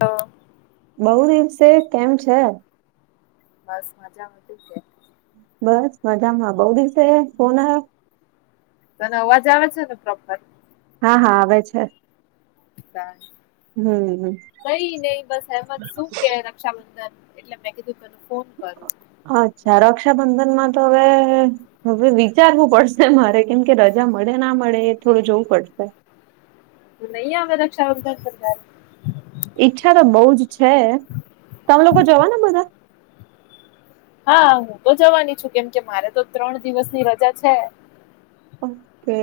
હા [inaudible] [unintelligible] બહુ દિવસે કેમ છે? બસ મજામાં જ છે. બસ મજામાં બઉ દિવસે ફોન આવ્યો તને અવાજ આવે છે ને પ્રોપર હા હા આવે છે. હમ્મ કઈ નહી બસ એમજ શું કે સમુંદર એટલે મેં કીધું મેનુ ફોન કર અચ્છા રક્ષાબંધન માં તો હવે હવે વિચારવું પડશે મારે કેમ કે રજા મળે ના મળે એ થોડું જોવું પડશે. નહી આવે રક્ષાબંધન કરતા ઈચ્છા તો બઉ જ છે તમે લોકો જવાના બધા. હા હું તો જવાની છું કેમ કે મારે તો ત્રણ દિવસની રજા છે. ઓકે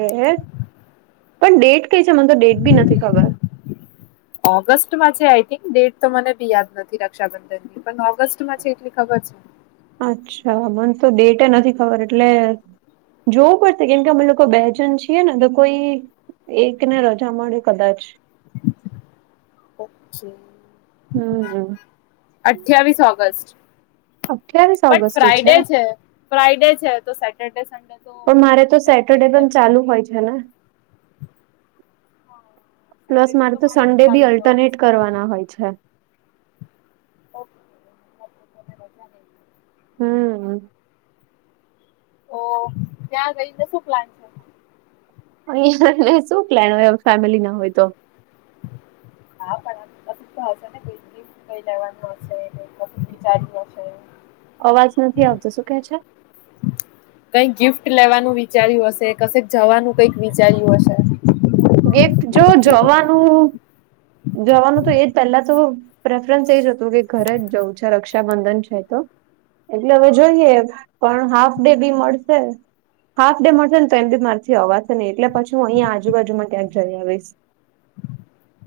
પણ ડેટ કઈ છે મને તો ડેટ બી નથી ખબર. ઓગસ્ટમાં છે આઈ થિંગ ડેટ તો મને બી યાદ નથી રક્ષાબંધન ની પણ ઓ ગસ્ટમાં છે એટલી ખબર છે. અચ્છા મન તો ડેટ એ નથી ખબર એટલે જોવું પડશે કેમ કે અમે લોકો બે જન છીએ ને તો કોઈ એક ને રજા મળે કદાચ. હમ્મ અઠ્યાવીસ ઓગસ્ટ અઠ્યાવીસ બટ ફ્રાઈડે છે ફ્રાઈડે છે તો સેટરડે સંડે પણ મારે તો સેટરડે પણ ચાલુ હોય છેને. હા પ્લસ સેટરડે મારે તો સન્ડે બી ચાલુ હોય અલ્ટરનેટ છે કરવાના હોય છે. [inaudible] હમ. ઓ ત્યાં જઈને શું પ્લાન છે. અહીયાં લે શું પ્લેન હોય ફેમિલી ના હોય તો. [inaudible] કઈ લેવાનું હશે જવાનુ હશે. અવાજ નથી આવતો શું કહે છે. કઈક ગિફ્ટ લેવાનું વિચાર્યું હશે કશેક જવાનું કઈક વિચાર્યું હશે ગિફ્ટ જો જવાનું જવાનું તો એ તો પ્રેફરન્સ એ હતું કે ઘરે જ જવું છે રક્ષાબંધન છે તો એટલે હવે જોઈએ પણ હાફ ડે બી મળશે હાફ ડે મળશે ને તો એમ મારથી અવાશે એટ પછી હું અહીં આજુબાજુમાં ક્યાંક જઈ આવીશ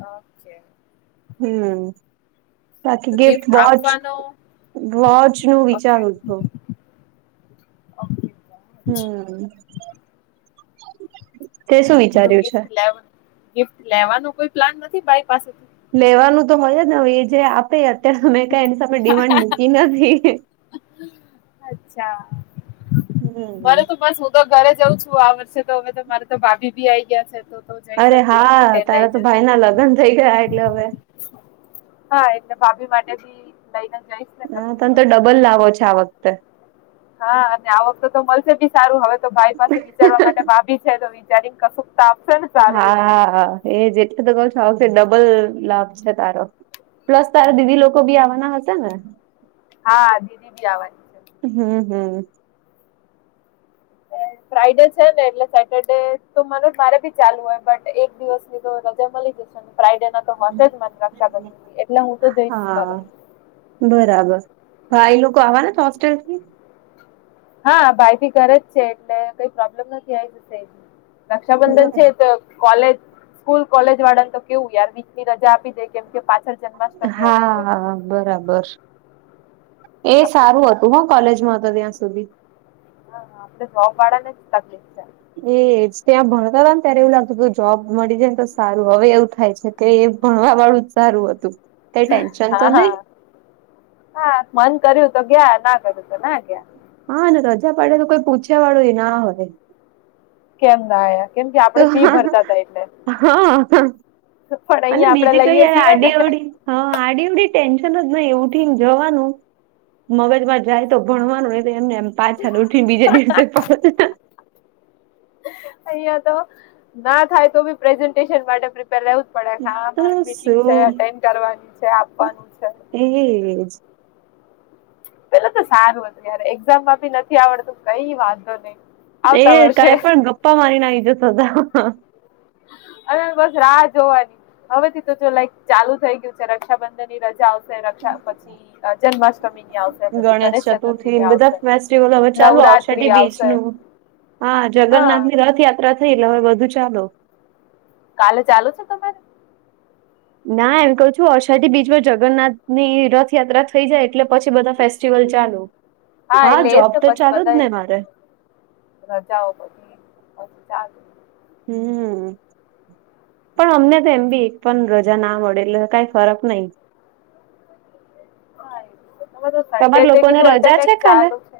ઓકે હમ તો બાકી ગિફ્ટ વોચ આપવાનો વોચ નું ઓકે વિચારું છું ઓકે હમ્મ તે શું વિ તો ગિફ્ટ લેવા ગિફ્ટ લેવાનો કોઈ પ્લાન નથી મારી પાસે લેવાનું તો હોય જને હવે એ જે અત્યાર મેં કાઈ એમની સામે ડિમાન્ડ મૂકી નથી હમ [inaudible] તો ઘરે જઉં છું આ વર્ષે તો હવે મારે તો ભાભી આઈ ગ્યા છે તો તો જઈશ જ અરે દેવ હા માટે તારા લઈને તો ભાઈ ના લગન થઈ ગયા એટલે હવે હા એટલે ભાભી માટે ભી લઈને જઈશ ને હા કશું તન તો ડબલ લાવો છે આ વખતે હા અને આ વખતે તો મળશે બી સારું હવે તો ભાઈ પાસેથી વિચારવા માટે ભાભી છે તો વિચારીને કસુક તો આપશે ને સારું એવું હા એ એટલે તો કઉ છું આ વખતે ડબલ લાભ છે તારો પ્લસ તારા દીદી લોકો બી આવાના હશે ને હા દીદી બી આવાની હમ્મ હમ્મ [inaudible] ફ્રાઈડે છે ને એટલે સેટરડે તો મને મારે ભી ચાલુ હોય બટ એક દિવસની તો રજા મળીજશે ફ્રાઈડે ના તો હશે જ ને રક્ષાબંધી એટલે હું તો જઈશ કાલે હા બરાબર ભાઈ લોકો આવા ને તો હોસ્ટેલ થી હા ભાઈ બી ઘરે જ છે એટલે કઈ પ્રોબ્લેમ નથી [inaudible] રક્ષાબંધન બરાબર છે તો કોલેજ સ્કૂલ કોલેજ વાળાને તો કેવું યાર વીક ની રજા આપી દે કેમ કે પાછળ જન્માષ્ટમી આવતી હોય હા બરાબર એ આપણે સારું હ તું હ કોલેજ માં હતા ત્યાં સુધી હા હા આપડે જોબ વાળા ને જ તકલીફ છે એજ ત્યાં ભણતા હતા ને ત્યારે એવું લાગતું કે જોબ મળી જાય ને તો સારું હવે એવું થાય છે કે એ ભણવા વાળું જ સારું હતું. કઈ ટેન્શન હા તો નહી હા હા મન કર્યું તો ગયા ના કર્યું તો ના ગયા હા ને રજા પાડે તો કોઈ પૂછ્યા વાળું એ ના હોય કેમ ના આયા કેમ કે તો આપણે ફી હ ભરતા હતા એટલે હા હા પણ અને અહીંયા આપણે બીજી કઈ લઈએ યાર છીએ ને આડી અવડી હા આડી અવડી ટેન્શન જ નઈ એ ઉઠીને જવાનું મગજમાં જાય તો ભણવાનું એ તો એમને એમ પાછા ઉઠીને બીજે દિવસે પાસા જવાનુ અહિયા તો ના થાય તો બી પ્રેઝન્ટેશન માટે પ્રિપેર પડે ખાવા તો મારે મીટિંગ છે શું એટેન્ડ કરવાની છે આપવાનું છે એજ પેલા તો સારું હતું ય એક્ઝામમાં ભી નથી આવડતું કઈ વાંધો નઈ એ કાય પણ ગપ્પા મારીને આઈ જતાં તા હવે બસ રાહ જોવાની હવે થી તો જો લાઈક ચાલુ થઈ ગયું છે રક્ષાબંધન ની રજા આવ સે રક્ષા પછી જન્માષ્ટમી ની આવશે પછી ગણેશ ચતુર્થી ની આવશે. [unintelligible] હવે ચાલુ આવશે નવરાત્રી બીચ આવશે નું હા જગન્નાથ ની હા રથયા ત્રા થઈ હવે બધું ચાલો. કાલે ચાલુ છે તમારે? ના એમ કઉ છું અષાઢી બીચ પર જગન્નાથ ની રથયાત્રા થઈ જાય એટલે પછી બધા ફેસ્ટિવલ ચાલુ હા, એટલે એ જ જોબ તો પછી ચાલુ જ બધા ને મારે રજાઓ પછી ચાલુ હમ પણ અમને તો એમ બી એક પણ રાજા ના મળે કંઇ ફરક નહી. [inaudible] તમાર લોકોને કીધું રજા અલ્ટરનેટ છે કાલે ચાલુ છે.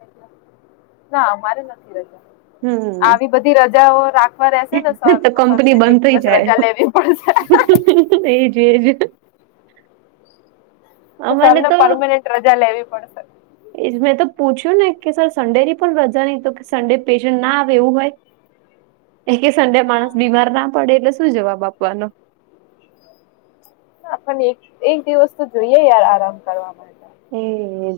ના અમારે નથી રજા. હમ આવી બધી રજાઓ રાખવા રશે ને સર તો કંપની સરને જ એક બંધ દિવસ રજા લેવી પડશે તેજ એજ અ. તો સરને પર્મનેન્ટ રજા લેવી પડેશે. એ જ મેં તો પૂછ્યું નય કે સર સન્ડે ની પણ રજા નહીં તો કે સન્ડે પેશન્ટ ના આવે એવું હોય, એ કે સન્ડે માણસ બીમાર ના પડે? એટલે શું જવાબ આપવાનો? આપણે એક-એક દિવસ તો જોઈએ યાર આરામ કરવા માટે. [unintelligible] એજ..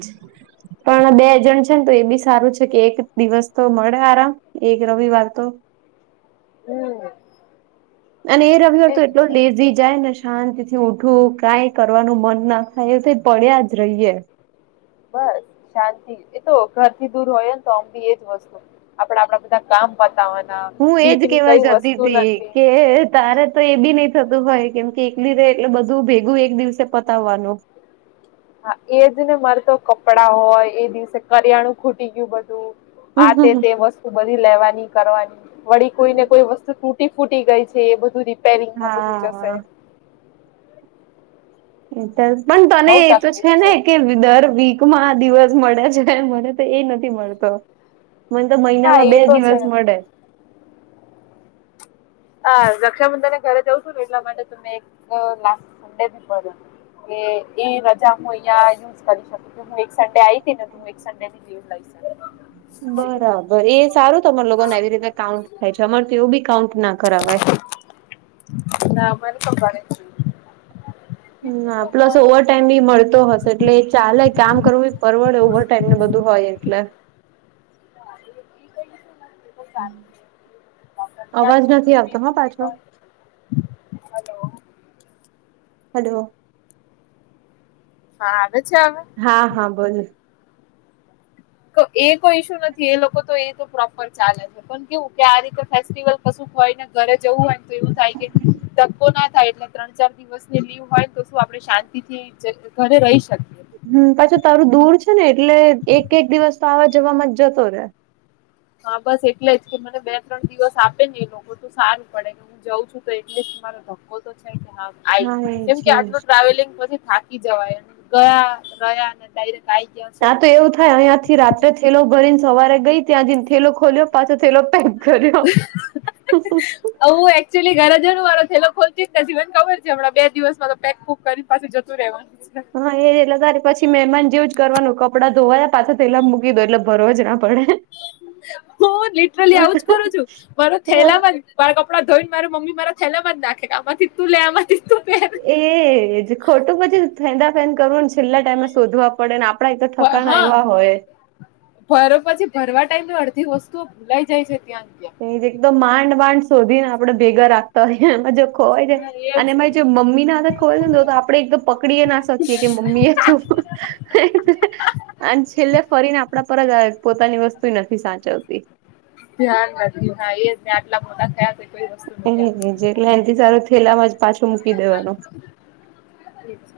પણ બે જણ છે ને તો એ બી સારું છે કે, એક દિવસ તો મળે આરામ. એક રવિવાર તો, હ. અ. અને એ રવિવાર તો, એટલો લેઝી. જાય ને શાંતિ થી ઉઠું કાઈ કરવાનું મન ના થાય એવી રીતે પડ્યા જ રહીએ. બસ શાંતિ એ તો, ઘર થી દૂર હોય ને તો બી એજ વસ્તુ આપડા આપણા બધા. કામ પતાવાના, હું એજ બીકની કેવા કઈ જતી વસ્તુ હતી નથી. કે તારે તો એ બી નય થતું હોય, કેમ કે એકલી રેય એટલે બધું ભેગું એક દિવસે પતાવવાનું. હા એજ ને, મારે તો કપડાં હોય, એ દિવસે કરિયાણું ખૂટી ગયું બધું. આ તે-તે વસ્તુ બધી લેવાની કરવાની, વળી કોઈ ને કોઈ વસ્તુ તુંત તુટી-ફૂટી ગઈ છે. એ બધું રીપેરિંગમાં બધું જશે. હા એ [unintelligible] પણ બઉ તને એ તો છે તકલીફ ને કે અ દર વીક. માં હા, આ દિવસ મળ્યા છે. મને તો એ નથી મળતો, મને તો હા મહિનામાં એ બે તો છે. દિવસ મળે. અ રક્ષાબંધન ને ઘરે જઉં તું, ને એટલા માટે મે એક લાસ્ટ સન્ડે ભર્યો. કે એ રજા હું અહિયાં યુઝ કરી શકું હું, એક સન્ડે આ હતીને એક સન્ડે થી લીવ લઈ શકું. બરાબર એ સારું તમારા લોકોને આવી રીતે કાઉન્ટ થાય છે, અમાર તો એવું બી કાઉન્ટ ના કરાવાય. ના અમાર તો. [unintelligible] હ પ્લસ ઓવર ટાઇમ બી મળતો હશે, એટલે એ ચાલે કામ કરવું બી પરવડે ઓવર. ટાઈમ ને બધું હોય એટલે, [unintelligible] તો સારું. ુ અવાજ નથી આવતો હ પાછો, હલો.. ઓ હલો. હા આવે છે હવે. હા. હા. બોલો. તો એ કોઈ ઇસ્યુ નથી, એ લોકો તો એ તો પ્રોપર ચાલે જ. પણ કેવું કે આ રીતે ફેસ્ટિવલ કશું ક હોયને ઘરે જવું હોય ને તો એવું થાય કે, [unintelligible] ના થાય એટલે ત્રણ ચાર દિવસ ની લીવ હોય તો શું આપણે શાંતિ થી ઘરે રહી શકીએ હમ્મ પછી તારું દૂર છે ને એટલે એક એક દિવસ તો આવા જવામાં જ જતો રહેે. હા બસ એટલે જ, કે મને બે ત્રણ દિવસ આપે ને એ લોકો તો સારું પડે. જઉં છું તો એટલિસ્ટ મારો ધક્કો તો છે કે હા. આય કેમ એજ કે એજ આટલું ટ્રાવેલિંગ પછી થાકી જવાય ગયા ગયા અને ડાયરેક્ટ આવી. ત્યાં તો એવું થાય, અહિયાં થી રાત્રે થેલો ભરીને સવારે ગઈ ત્યાં જેને થેલો ખોલ્યો, પાછો થેલો પેક. કર્યો. આવું એકચુલી ઘરે જવનું મારો થેલો ખોલતી જને ખબર છે હમણાં બે દિવસમાં તો પેક કરીને પાછું જતું રહેવાનું. છે હા એ એટલે પછી મહેમાન જેવું જ કરવાનું કપડાં ધોવાયા પાછા તો થેલા મા મૂકી દો એટલે ભરો જ આમ. પડે. હું લિટરલી આવુંજ કરું છું. મારો થેલામાં. મારા કપડા ધોઈ ને મારી મમ્મી મારા થેલ્લા માં જ નાખે કે આમાંથી તું લે આમાંથી જ તું પેહેર એજ ખોટું પછી ફેંદા ફેંદ કરવું ને છેલ્લા ટાઈમે શોધવા પડે ને આ પડા તો ઠકાણા હા એવા હોય ભરો પછી ભરવા ટાઈમે તો અડધી વસ્તુઓ ભૂલાઈ જાય છે ત્યાં ત્યાં એક તો એકદમ માંડ માંડ શોધી ને આપડે ભેગા રાખતા હોયએ એમાં જો ખોવાઈ જાય હા અને એજ એમાંય જો મમ્મીને હાથે ખોવાય તો આપડે એકદમ પકડી ના શકીએ કે મમ્મી એ જો અને છેલ્લે ફરીને આપડા પર જ આવે પોતાની વસ્તુય નથી સાચવતી. ધ્યાન [unintelligible] હા એ જ ને આટલા મોટા થયા કોઈ વસ્તુ નથી એજને આવતી. જેટલે એનથી સારું થેલામાં જ પાછું મૂકી દેવાનું. [inaudible]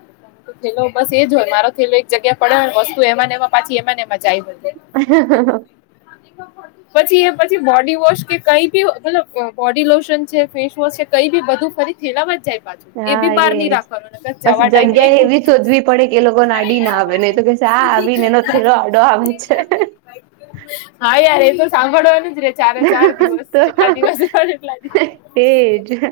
થેલો બસ એ જ હોય મારો થેલો એક જગ્યા પડે વસ્તુ એમાંને એમાં પાછી એમાંને એમાં જાય બધી. [inaudible] [inaudible] પછી એ પછી બોડી વોશ કે કઈ બી મતલબ બોડી લોશન છે ફેસ વોશ છે કઈ બી બધું ફરી થેલા માં જ જાય પાછું એ હા બી બહાર નહી એ રાખવાનું નકર પછી જવા ટાઈમે એ જગ્યા એવી ભૂલી જઈશ. શોધવી પડે કે એ લોકો નાડી ના આવે ને તો કે ચા આવીને એનો થેલો આડો આવે છે. હા યાર એ તો સાંભળવાનું જ રે ચારે ચાર દિવસ તો જેટલા દિવસ [unintelligible] દિવસ તેજ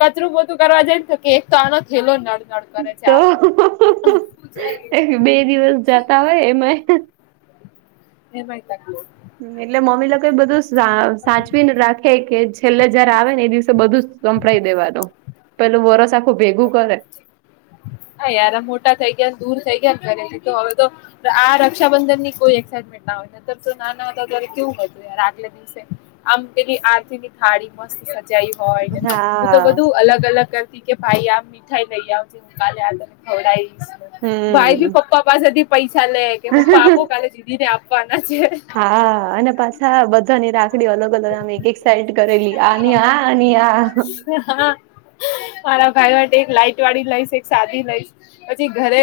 કચરું પોતું કરવા જાય તો કે એક તો આનો થેલો નળ નળ કરે છે તો [unintelligible] બે દિવસ જાતા હોય એમાં એમાય [unintelligible] એટલે મમ્મી લોકો એ બધું સાચવીને રાખે કે છેલ્લે જયારે આવે ને એ દિવસે બધું ગંભળાઈ દેવાનું પેલું વરસ આખું ભેગું કરે હા યાર મોટા થઈ ગયા દૂર થઈ ગયા ને [unintelligible] તો હવે તો આ રક્ષાબંધન ની કોઈ એક્સાાઈટમેન્ટ ના [unintelligible] નાના હતા ત્યારે કેવું હતું યાર આગલે દિવસે આમ તેની આરતીની થાળી મસ્ત સજાઈ હોય ને હું તો હા બધું અલગ અલગ કરતી કે ભાઈ આમ મીઠાઈ લઈ આવ હું તને ખવડઈશ ભાઈ હમ ભી પપ્પા સુધી પૈસા લે કે પપ્પા આપો કાલે દીદી ને આપવાના છે. હા અને પા છા બધાની રાખડી અલગ અલગ આમ એક એક સાઈડ કરેલી આની આ આની આ હા મારા ભાઈ માટે એક લાઈટ વાળી લઈશ એક સાદી લઈશ પછી ઘરે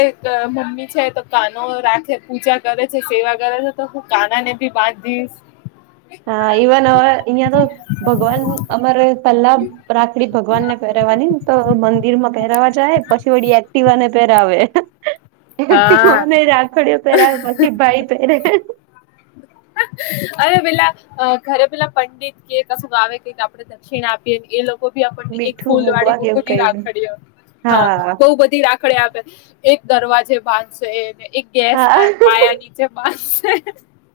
મમ્મી છે તો કાનો રાખે પૂજા કરે છે સેવા કરે છે તો હું કાના ને ભી બાંધીશ. હા ઇવન હવે અહીંયા તો ભગવાન અમારે પેલા રાખડી ભગવાન ને પહેરવાનીને, તો મંદિરમાં પહેરવા જાય પછી, વળી એક્ટિવાને પેરાવે. હા એકટિવાને રાખડીઓ પહેરાવે પછી ભાઈ પહેરે. અરે પેલા ઘરે પેલા પંડિત કે કશું આવ કે આપે દક્ષિણા આપીએ એ લો આપને એક મીઠું ફૂલ વાળી મૂકવા કેવું બધી કઈ રાખડી હા બહુ બધી રા ખડિ આપે એક દરવાજે બાંધશે, એક હા ગેસના પાયા નીચે બાંધશે.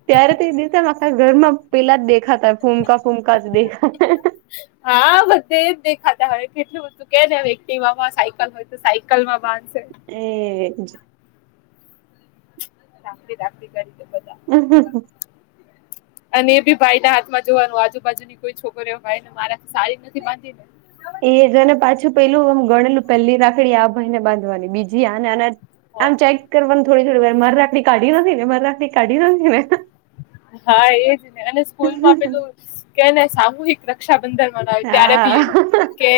ત્યારે તે દિવસે માખા ઘરમાં પેલા જ દેખાતા ફૂમકા ફૂમકા દેખા હા બધે જ દેખાતા હોય કેટલું બધું કે ને વ્યક્તિ સાયકલ હોય, તો સાયકલમાં બાંધશે એ જ રાખડી રાખડી [unintelligible] [unintelligible] [inaudible] અને એ બી ભાઈના હાથમાં જોવાનું આજુબાજુની કોઈ છોકરીઓ હોઇને મારા સારી નથી બાંધીને, એ જને પાછું પેલું આમ ગણેલું પેલી રાખડી આ ભાઈ ને બાંધવાની, બીજી આને આના આમ ચેક કરવાન થોડી થોડી વાર માર રાખડી કાઢી નથી ને, માર રાખડી કાઢી નથી ને, હા એજ ને અને સ્કૂલમાં પેલું કે ને સામૂહિક, રક્ષાબંધન મનાવી ત્યારે ભી હા એવું કે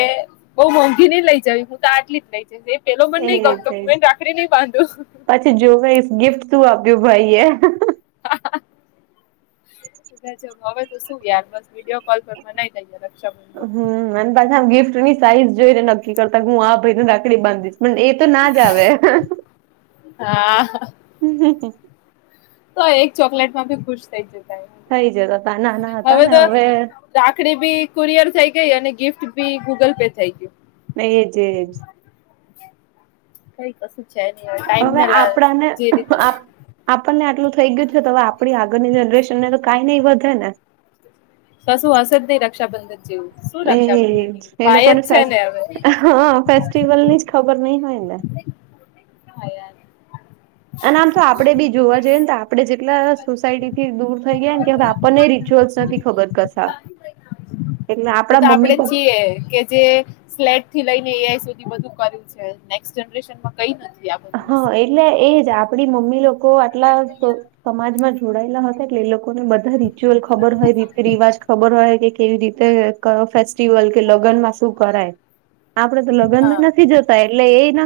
બઉ મોંઘી નઈ લઈ જવી હું તો આટલી જ લઈ જ એ પેલો મન નઈ ગમતો એજ એજ હું એ રાખડી નઈ બાંધું. પછી જોવે તો ગિફ્ટ શું આપ્યું ભાઈ એ, હમ્મ હવે તો શું યાર બસ વિડીયો કોલ પર મનાઈ લઇએ રક્ષાબંધન, હમ્મ અને પાછા આમ ગિફ્ટની સાઈઝ જોઈને નક્કી કરતા, હું આ ભાઈને રાખ- -ડી બાંધિશ પણ એ તો ના જ આવે હા તોઈ એક ચોકલેટમાં ભી ખુશ થઈ જતા એ. થઈ જ હતા નાના હતા ને હવે રાખડી ભી કુરિયર થઈ ગઈ અને ગિફ્ટ ભી ગૂગલ પે થઈ ગયું. ને એજ એજ કઈ કશું છે, હવે ટાઈમ લે જે રીતે આપણને આટલું થઈ ગયું છે તો હવે આપડી આગળની જનરેશન ને તો કાંઈ નઈ વધે ને, કશું હસે જ નઈ રક્ષાબંધન જેવું, શું રક્ષાબંધન એવું એજ એ ભાઈ લોકોને જ છે ને હવે હા ફેસ્ટિવલની જ ખબર નઈ હોય ને, [unintelligible] અને આમ તો આપડે બી જોવા જઈએ ને તો આપડે જેટલા સોસાયટીથી દૂર થઈ ગયા ને કે આપ પણ એ રિચ્યુઅલ્સ નથી ખબર કસા [inaudible] [unintelligible] એટલે આપણા મમ્મી પપ્ કે કે જે સ્લેટથી લઈને એઆઈ સુધી બધું કર્યું છે નેક્સટ જનરેશનમાં કઈ નથી આપ હા એટલે એજ આપડી મમ્મી લોકો આટલા સમાજમાં જોડાયેલા હશે એ લોકોને બધ રીચ્યુઅલ ખબર હોય, રીત રિવાજ ખબર હોય કે કેવી રીતે ફેસ્ટિવલ કે લગ્નમાં શું કરાય આપડે તો હા લગ્નમાં નથી જોતા એટલે એ ન